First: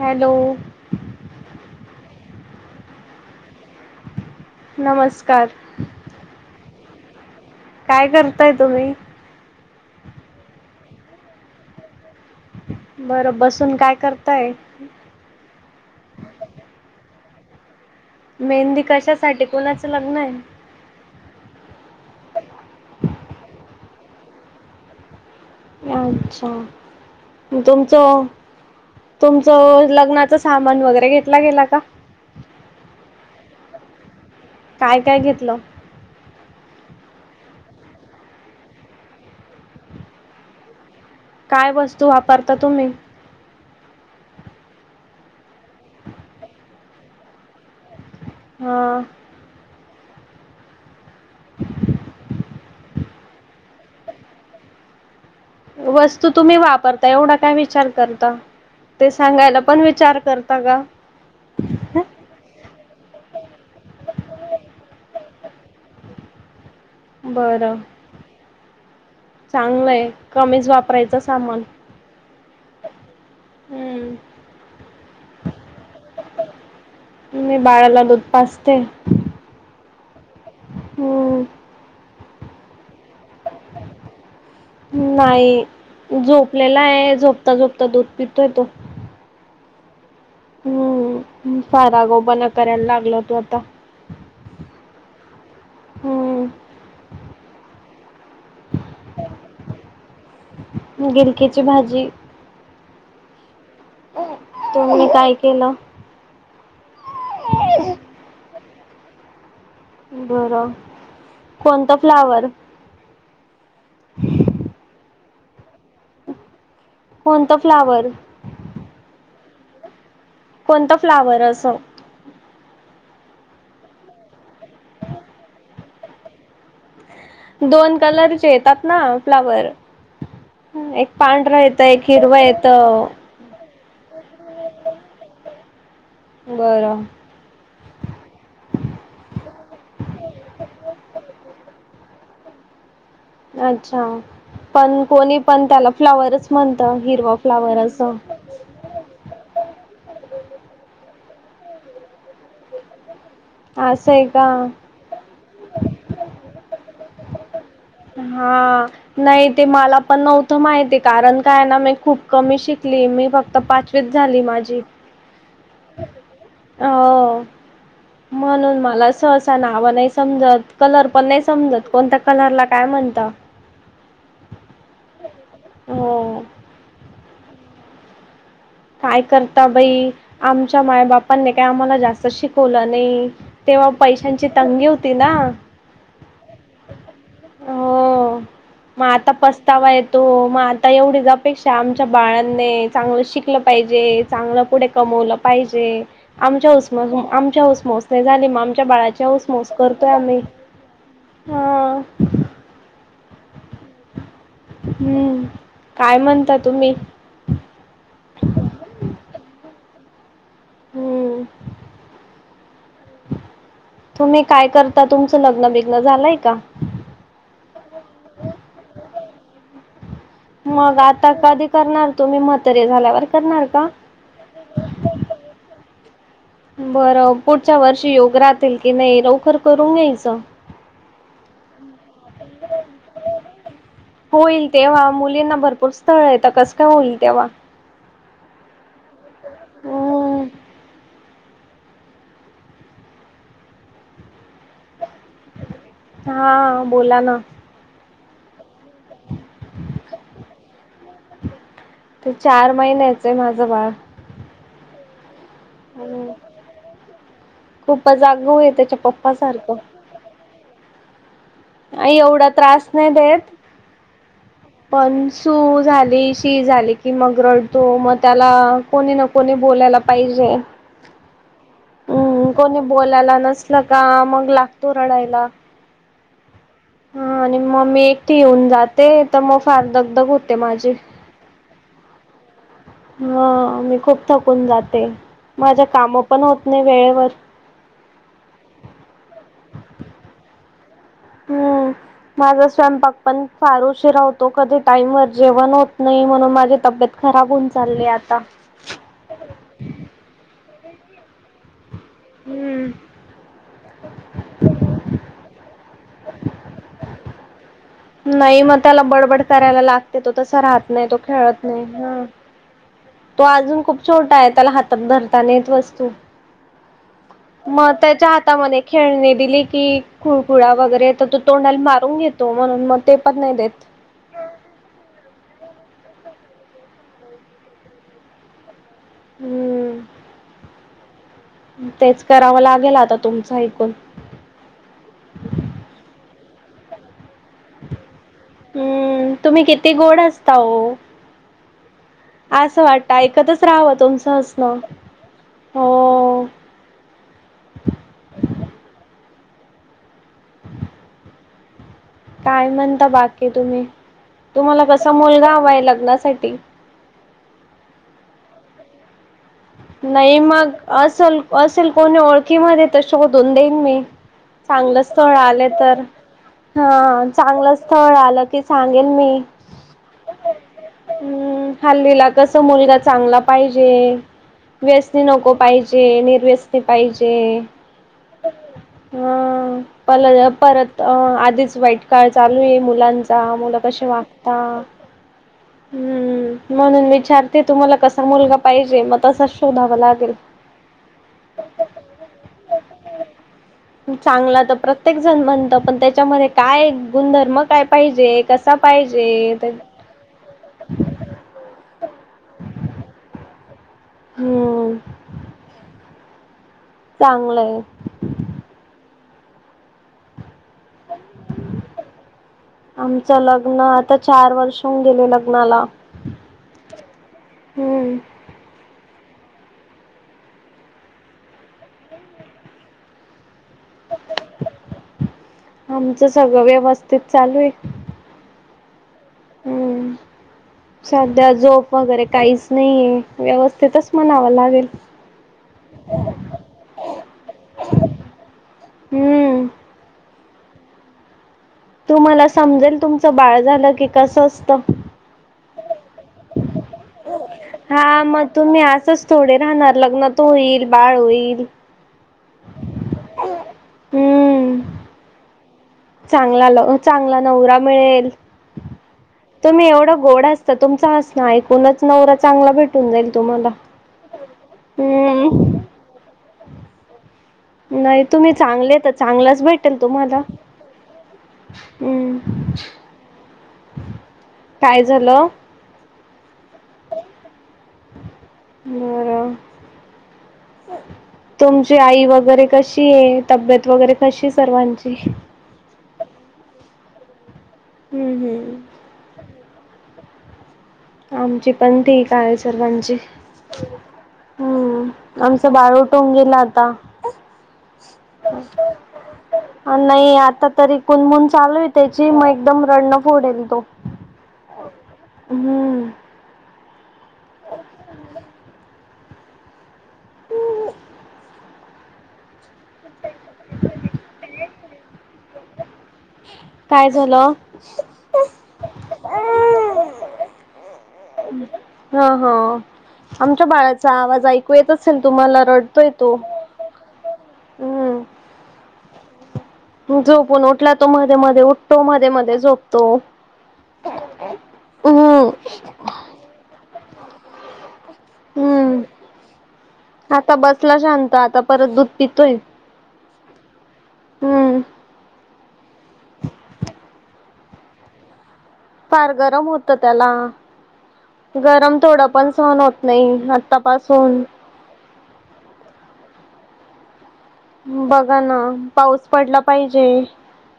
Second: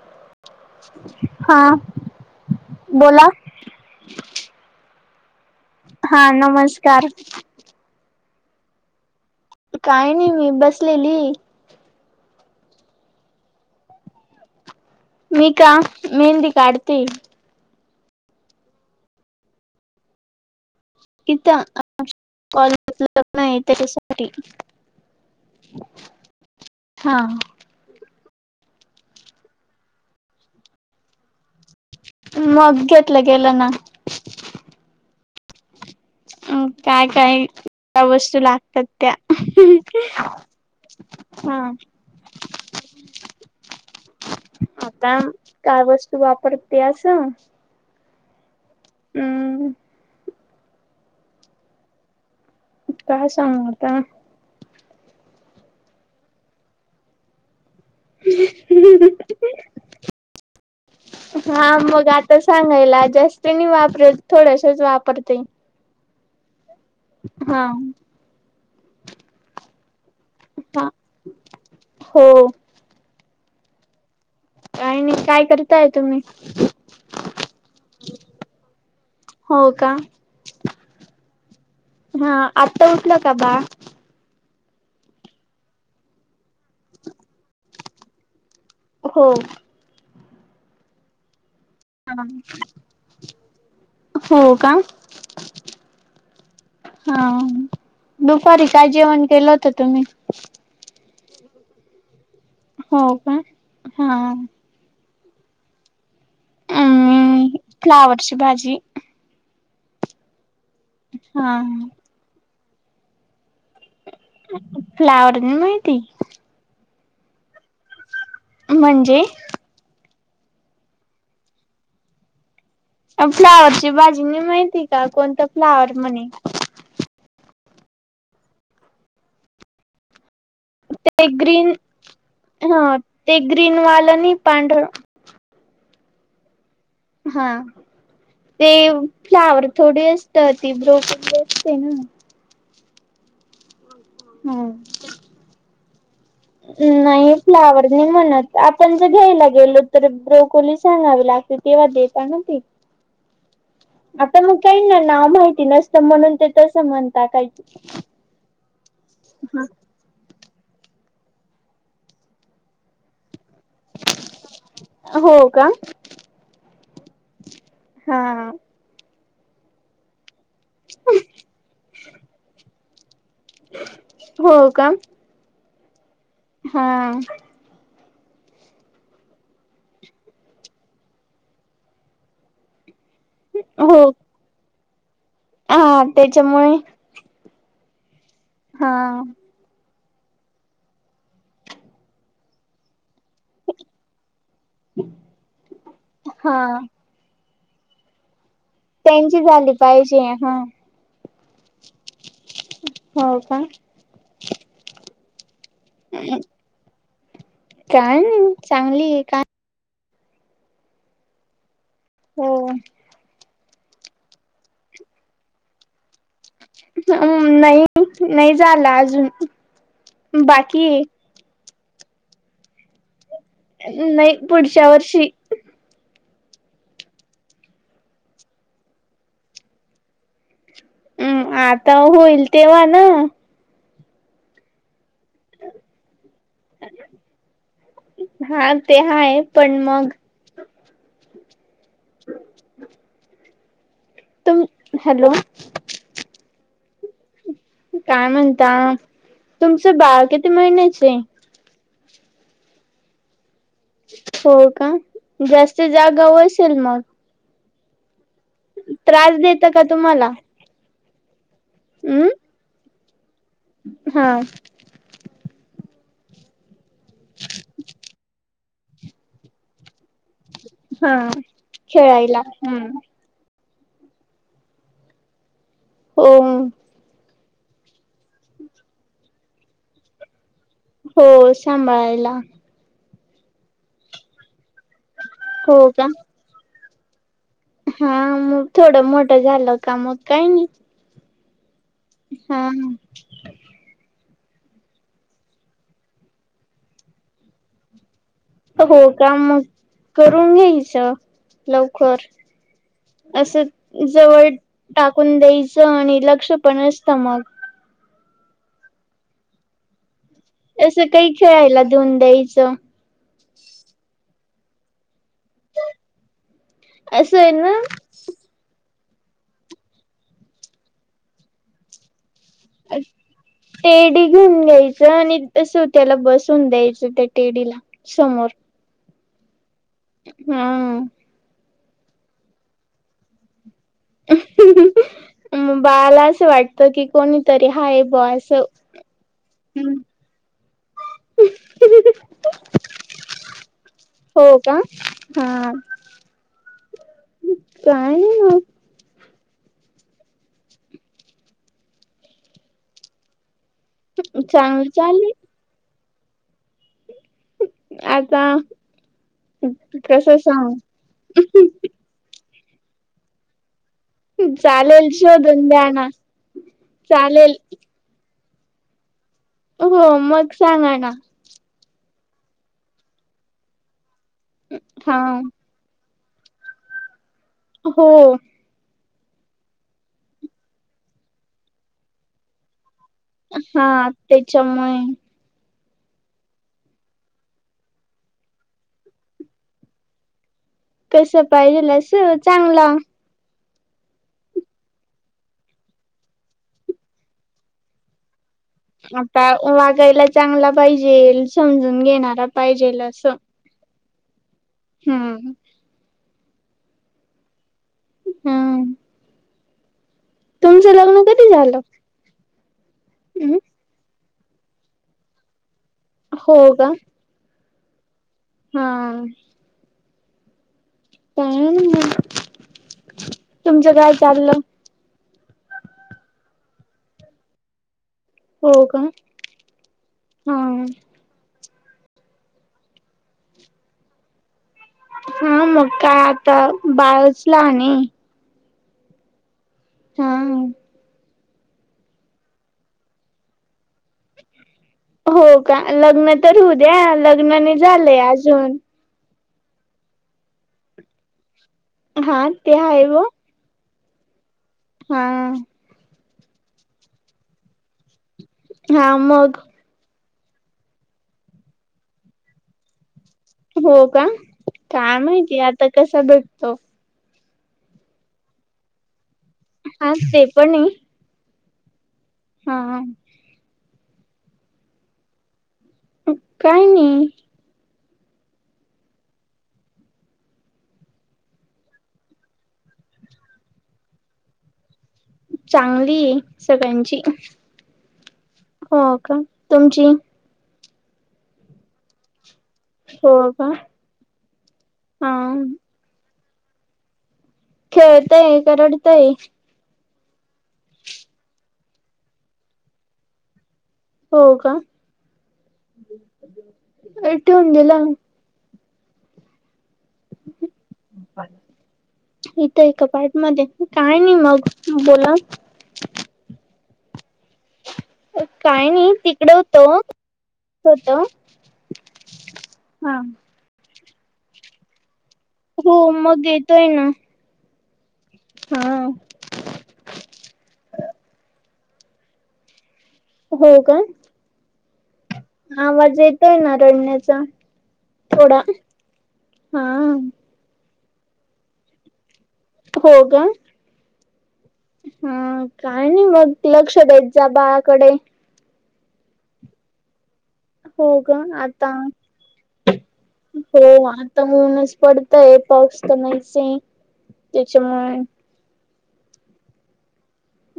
Hello. हां बोला. नमस्कार. हा नमस्कार. काय करताय तुम्ही? काय नाही मी बसलेली. बरं, बसून काय करताय? मी का मेहंदी काढती. मेहंदी कशासाठी कोणाचं लग्न आहे? [unintelligible] अच्छा, हा तुमचं तुमचं लग्नाचं सामान वगैरे घेतला गेला का? मग, घेतलं गेलं ना. काय काय घेतलं? अ काय-काय वस्तू लागतात त्या [unintelligible] [unintelligible] काय वस्तू वापरता तुम्ही? आता काय वस्तू वापरते आस हां. हम्म. [unintelligible] काय सांगु ता? वस्तू तुम्ही वापरता एवढा काय विचार करता. ते सांगायला पण विचार करता का? हा मग आता सांगायला जास्त नाही वापरत थोडशच वापरते. हा बरं. चांगलंय कमीच हा वापरायचं सामान. हो. हम्म. काय नाही. काय करताय तुम्ही? मी बाळाला दूध पाचते. हो का? हम्म हा आत्ता उठलं का बाळ? नाही झोपलेला आहे. झोपता झोपता दूध पितोय तो. हो. हम्म. फारा हा आगाव पना कराय लागला तो आता. हो का? हम्म हा. दुपारी काय जेवण केलं होतं तुम्ही? गिरकीची भाजी हो का? हा. तुम्ही काय केलं? अम फ्लावरची भाजी बरं हा कोणत फ्लावर? [inaudible] फ्लॉवर नाई माहिती? कोणत फ्लावर? म्हणजे? कोणत फ्लावर अस फ्लावरची भजी नाई माहिती का? कोणत फ्लावर म्हणे दोन कलरचे येतात ना फ्लावर? एक ते पांढरा ग्रीन येत, एक हिरवा येत. हा ते ग्रीन वालं नाही पांढरं बरं. हा ते फ्लावर थोडी असत ती ब्रोकली असते ना. अच्छा हा. पण कोणी पण त्याला फ्लवरच. नाही फ्लावर नाही म्हणत. आपण जे घ्यायला गेलो तर ब्रोकोली सांगावी लागते तेव्हा देताना ते असं आहे आता मग का काही ना ना माहिती नसतं म्हणून ते तस म्हणता. हा नाही ते मला पण नव्हतं माहिती कारण काय ना मी खूप कमी शिकली मी फक्त तर पाचवीच झाली माझी हो का? हो हा म्हणून मला सोस नाव नाही समजत कलर पण नाही समजत कोणत्या कलरला काय म्हणत. हो का? हो हा. काय करता बाई आमच्या माय बापांनी काय आम्हाला जास्त शिकवलं नाही. तेव्हा हो पैशांची तंगी होती ना हा त्याच्यामुळे हो हा मग आता पस थवा येतो मग आता एवढीच अपेक्षा आमच्या बाळांने चांगलं शिक पाहिजे चांगलं पुढे कमवलं पाहिजे आम हा आमच्या नाही झाली मग आमच्या बाळाच्या त्यांची हऊसमुस झाली करतोय पाहिजे आम्ही हा हा. हो का हम्म काय म्हणता तुम्ही काय नाही चांगली आहे काय? होम. हो तुम्ही काय करता तुमचं लग्न बिघ्न झालंय का? हम नाही नाही झाला अजून बाकी मग आता कधी करणार तुम्ही मतरे झाल्यावर करणार का? आहे नाही पुढच्या वर्षी बरं पुढच्या वर्षी योग राहतील की नाही लवकर करून घ्यायचं. हम् आता होईल तेव्हा ना होईल तेव्हा मुलींना भरपूर स्थळ येतं कसं काय होईल तेव्हा हा ते हाय पण मग हम्म तुम हॅलो, हा बोला ना काय म्हणता तुमचं बाळ किती महिन्याचे आहे. ते चार महिन्याचं आहे माझं बाळ हो का जास्त जागा वशल मग खूप जागोह आहे त्याच्या पप्प त्रास देत सारखं. का तुम्हाला हम् एवढा त्रास नाही देत. हा पण सू झाली शी झाली की मग रडतो मग त्याला कोणी न कोणी बोलायला पाहिजे. हा खेळयला हम् लाला नस न का मग लागतो रडायला. होओ हा आणि मग मी एकटे येऊन जाते तर मग फार दग दग होते माझी हो सांभाळायला. हा. मी खूप थकून जाते. माझे हो का काम पण होत नाही वेळेवर. हा. मग थोडं मोठं झालं का? मग काय नाही. हम्म. माझा हा स्वयंपाक पण- फार उशीरा होतो. कधी टाईम वर जेवण होत नाही म्हणून माझी तब्येत खराब होऊन चालली आता. होय का? मग करून घ्यायच. लवकर. हम्म असं जवळ- टाकून द्यायचं आणि लक्ष पण असतं मग. नाही मग त्याला बडबड करायला लागते. तो तसा राहत नाही तो खेळत नाही. ह- असं - तो अजून खूप छोटा आहे. त्याला हातात धरता नाही येत वस्तू. असं आहे ना मग- त्याच्या हातामध्ये खेळणी दिली कि, खुळखुळा वगैरे तर तो तोंडाला मारून घेतो. म्हणून मग ते पण नाही देत. तेडी. घेऊन घ्यायचं आणि असं त्याला बसून द्यायचं त्या टेडीला समोर हम्म. अं. तेच करावं लागेल आता तुमचं ऐकून. म बाळाला असं वाटत की कोणीतरी हाय बुवा असं. हम्म. तुम्ही किती गोड हसता हो! असं वाटत ऐकतच राहावं तुमचं हो हसणं. का हा हो. काय? नाही मग ह काय म्हणता बाकी तुम्ही? तुम्हाला चांगलं कसा चालेल मुलगा हवाय लग्नासाठी? आता- कसं नाही मग, सांगू असल असेल कोणी ओळखी मधे तर शोधून देईन मी. चांगलं चालेल स्थळ आल शोधून द्या तर, ना हा. चालेल चांगलं- स्थळ आलं की सांगेन मी. हो. मग सांगा ना. हम्म. हल्लीला कसं मुलगा चांगला पाहिजे. हा व्यसनी नको पाहिजे. निर्व्यसनी पाहिजे. हो. ह. प परत आधीच वाईट काळ चालू आहे मुलांचा. का मुलं हा कशी वागता? त्याच्यामुळे हम्म. म्हणून विचारते तुम्हाला कसा मुलगा पाहिजे? - मग तसा शोधावा लागेल. कस पाहिजेल असं? चांगला. चांगला तर प्रत्येक जण म्हणत. पण त्याच्यामध्ये काय, गुणधर्म काय पाहिजे? कसा आता पाहिजे ते वागायला चांगला पाहिजे समजून घेणारा पाहिजेल असं. हम्म हम्म. चांगलंय. हम्म. तुमचं लग्न कधी झालं? आमचं हम्म लग्न, आता चार वर्ष होउन गेले लग्नाला. हो का? हम्म हा. [unintelligible] तुमचं काय चाललं? आमचं सगळं व्यवस्थित चालू आहे. हो का? हम्म हा. सध्या झोप वगैरे काहीच नाहीये. व्यवस्थितच म्हणावं लागेल. हा. मग काय आता? बाळच लहानये. हम्म हा हम तू मला समजेल तुमचं बाळ झालं की कसं असतं हो का लग्न तर होऊ द्या लग्नाने झालंय हा मग अजून तुम्ही असच थोडे राहणार लग्न तो होईल बाळ होईल हा ते हाय ओ हम्म हा चांगला चांगला नवरा मिळेल हा मग तुम्ही एवढं गोड असतं तुमच असं ऐकूनच नवरा चांगला भेटून जाईल तुम्हाला हो का काय माहिती हम्म आता कसा भेटतो नाही तुम्ही चांगले तर चांगलंच भेटेल हा तुम्हाला ते हम् हा हा काय झालं? काय नाही बरं तुमची आई वगैरे कशी आहे तब्येत वगैरे कशी आहे सर्वांची चांगली सगळ्यांची हम्म हम् हो का तुमची आमची पण ठीक आहे सर्वांची हो का हा हम्म आमचं बाळू उटेल आता खेळताय का रडताय नाही आता तरी कुनमून चालू आहे त्याची मग एकदम रडनं फोडेल तो हो का हम् [unintelligible] ए टेऊन गला इथं एका पार्ट मध्ये काय नाही मग बोला काय झालं काय नाही तिकडं होतो होतो हा हा आमच्या बाळाचा आवाज ऐकू येत असेल तुम्हाला हो रडतोय तो. मग येतोय ना हम्म हा झोपून उठला तो मध्ये मध्ये उठतो मध्ये मध्ये झोपतो हो का ह [unintelligible] आवाज येतोय ना रडण्याचा थोडा हम्म. हा आता बसला शांत आता परत दूध पितोय हो का हम्म हा काय नाही मग लक्ष द्यायचं बाळाकडे फार गरम होत त्याला हो का आता गरम थोड पण सहन होत नाही हो आतापासून आता ऊनच पडतय पाऊ तर नाहीच ये बघा ना पाऊस पडला पाहिजे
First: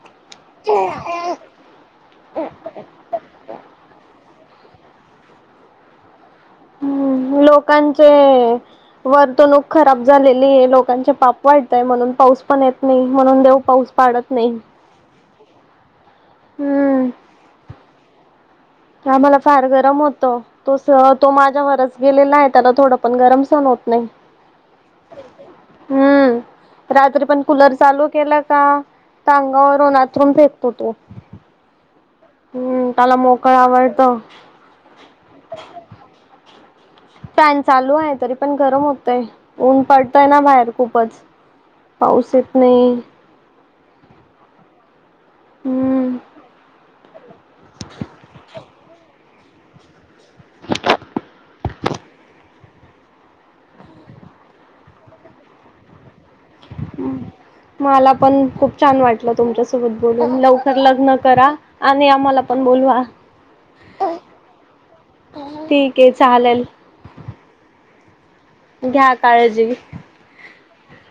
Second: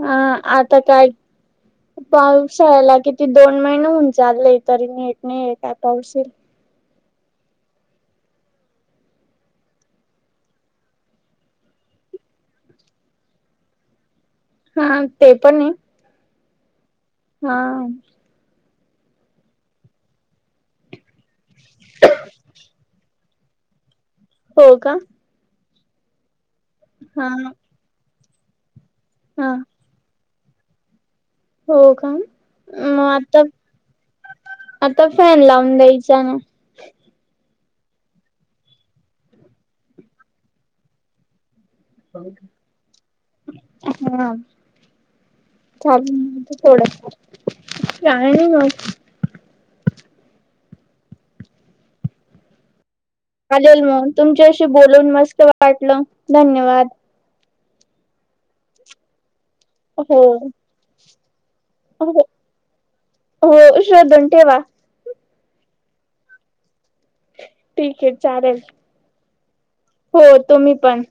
हा आता काय पावसाळ्याला किती दोन महिने होऊन चालले तरी नीट नाहीये काय पावसील हम्म लोकांचे वर्तणूक खराब झालेली आहे लोकांचे पाप वाटतंय म्हणून पाऊस पण येत नाही म्हणून देऊ पाऊस पाडत नई हा ते पण आहे हम्म हा आम्हाला फार गरम होत तो तो माझ्यावरच गेलेला आहे त्याला थोडं पण गरम सहन होत नाही. हो, का. हम्म. रात्री हा पण कुलर चालू केला का हा अंगावरून अथरून फेकतो तो. हो, का. हम्म. मग त्याला आता मोकळ आवडतं. आता फॅन लावून द्यायचा ना. फॅन चालू आहे. तरी पण गरम होतय. ऊन पडतय ना, बाहेर खूपच. पाऊस येत नाही. हा. हम्म [unintelligible] थोडस. काय नाही मग. [unintelligible] चालेल मग. तुमच्याशी बोलून मस्त वाटलं. धन्यवाद! मला पण खूप छान वाटलं. तुमच्या सोबत हो बोलून. लवकर लग्न करा. आणि हो आम्हाला पण बोलवा. हो. शोधून ठेवा. ठीकय, चालेल. ठीकय चालेल. घ्या काळजी. हो. तूम्ही पण.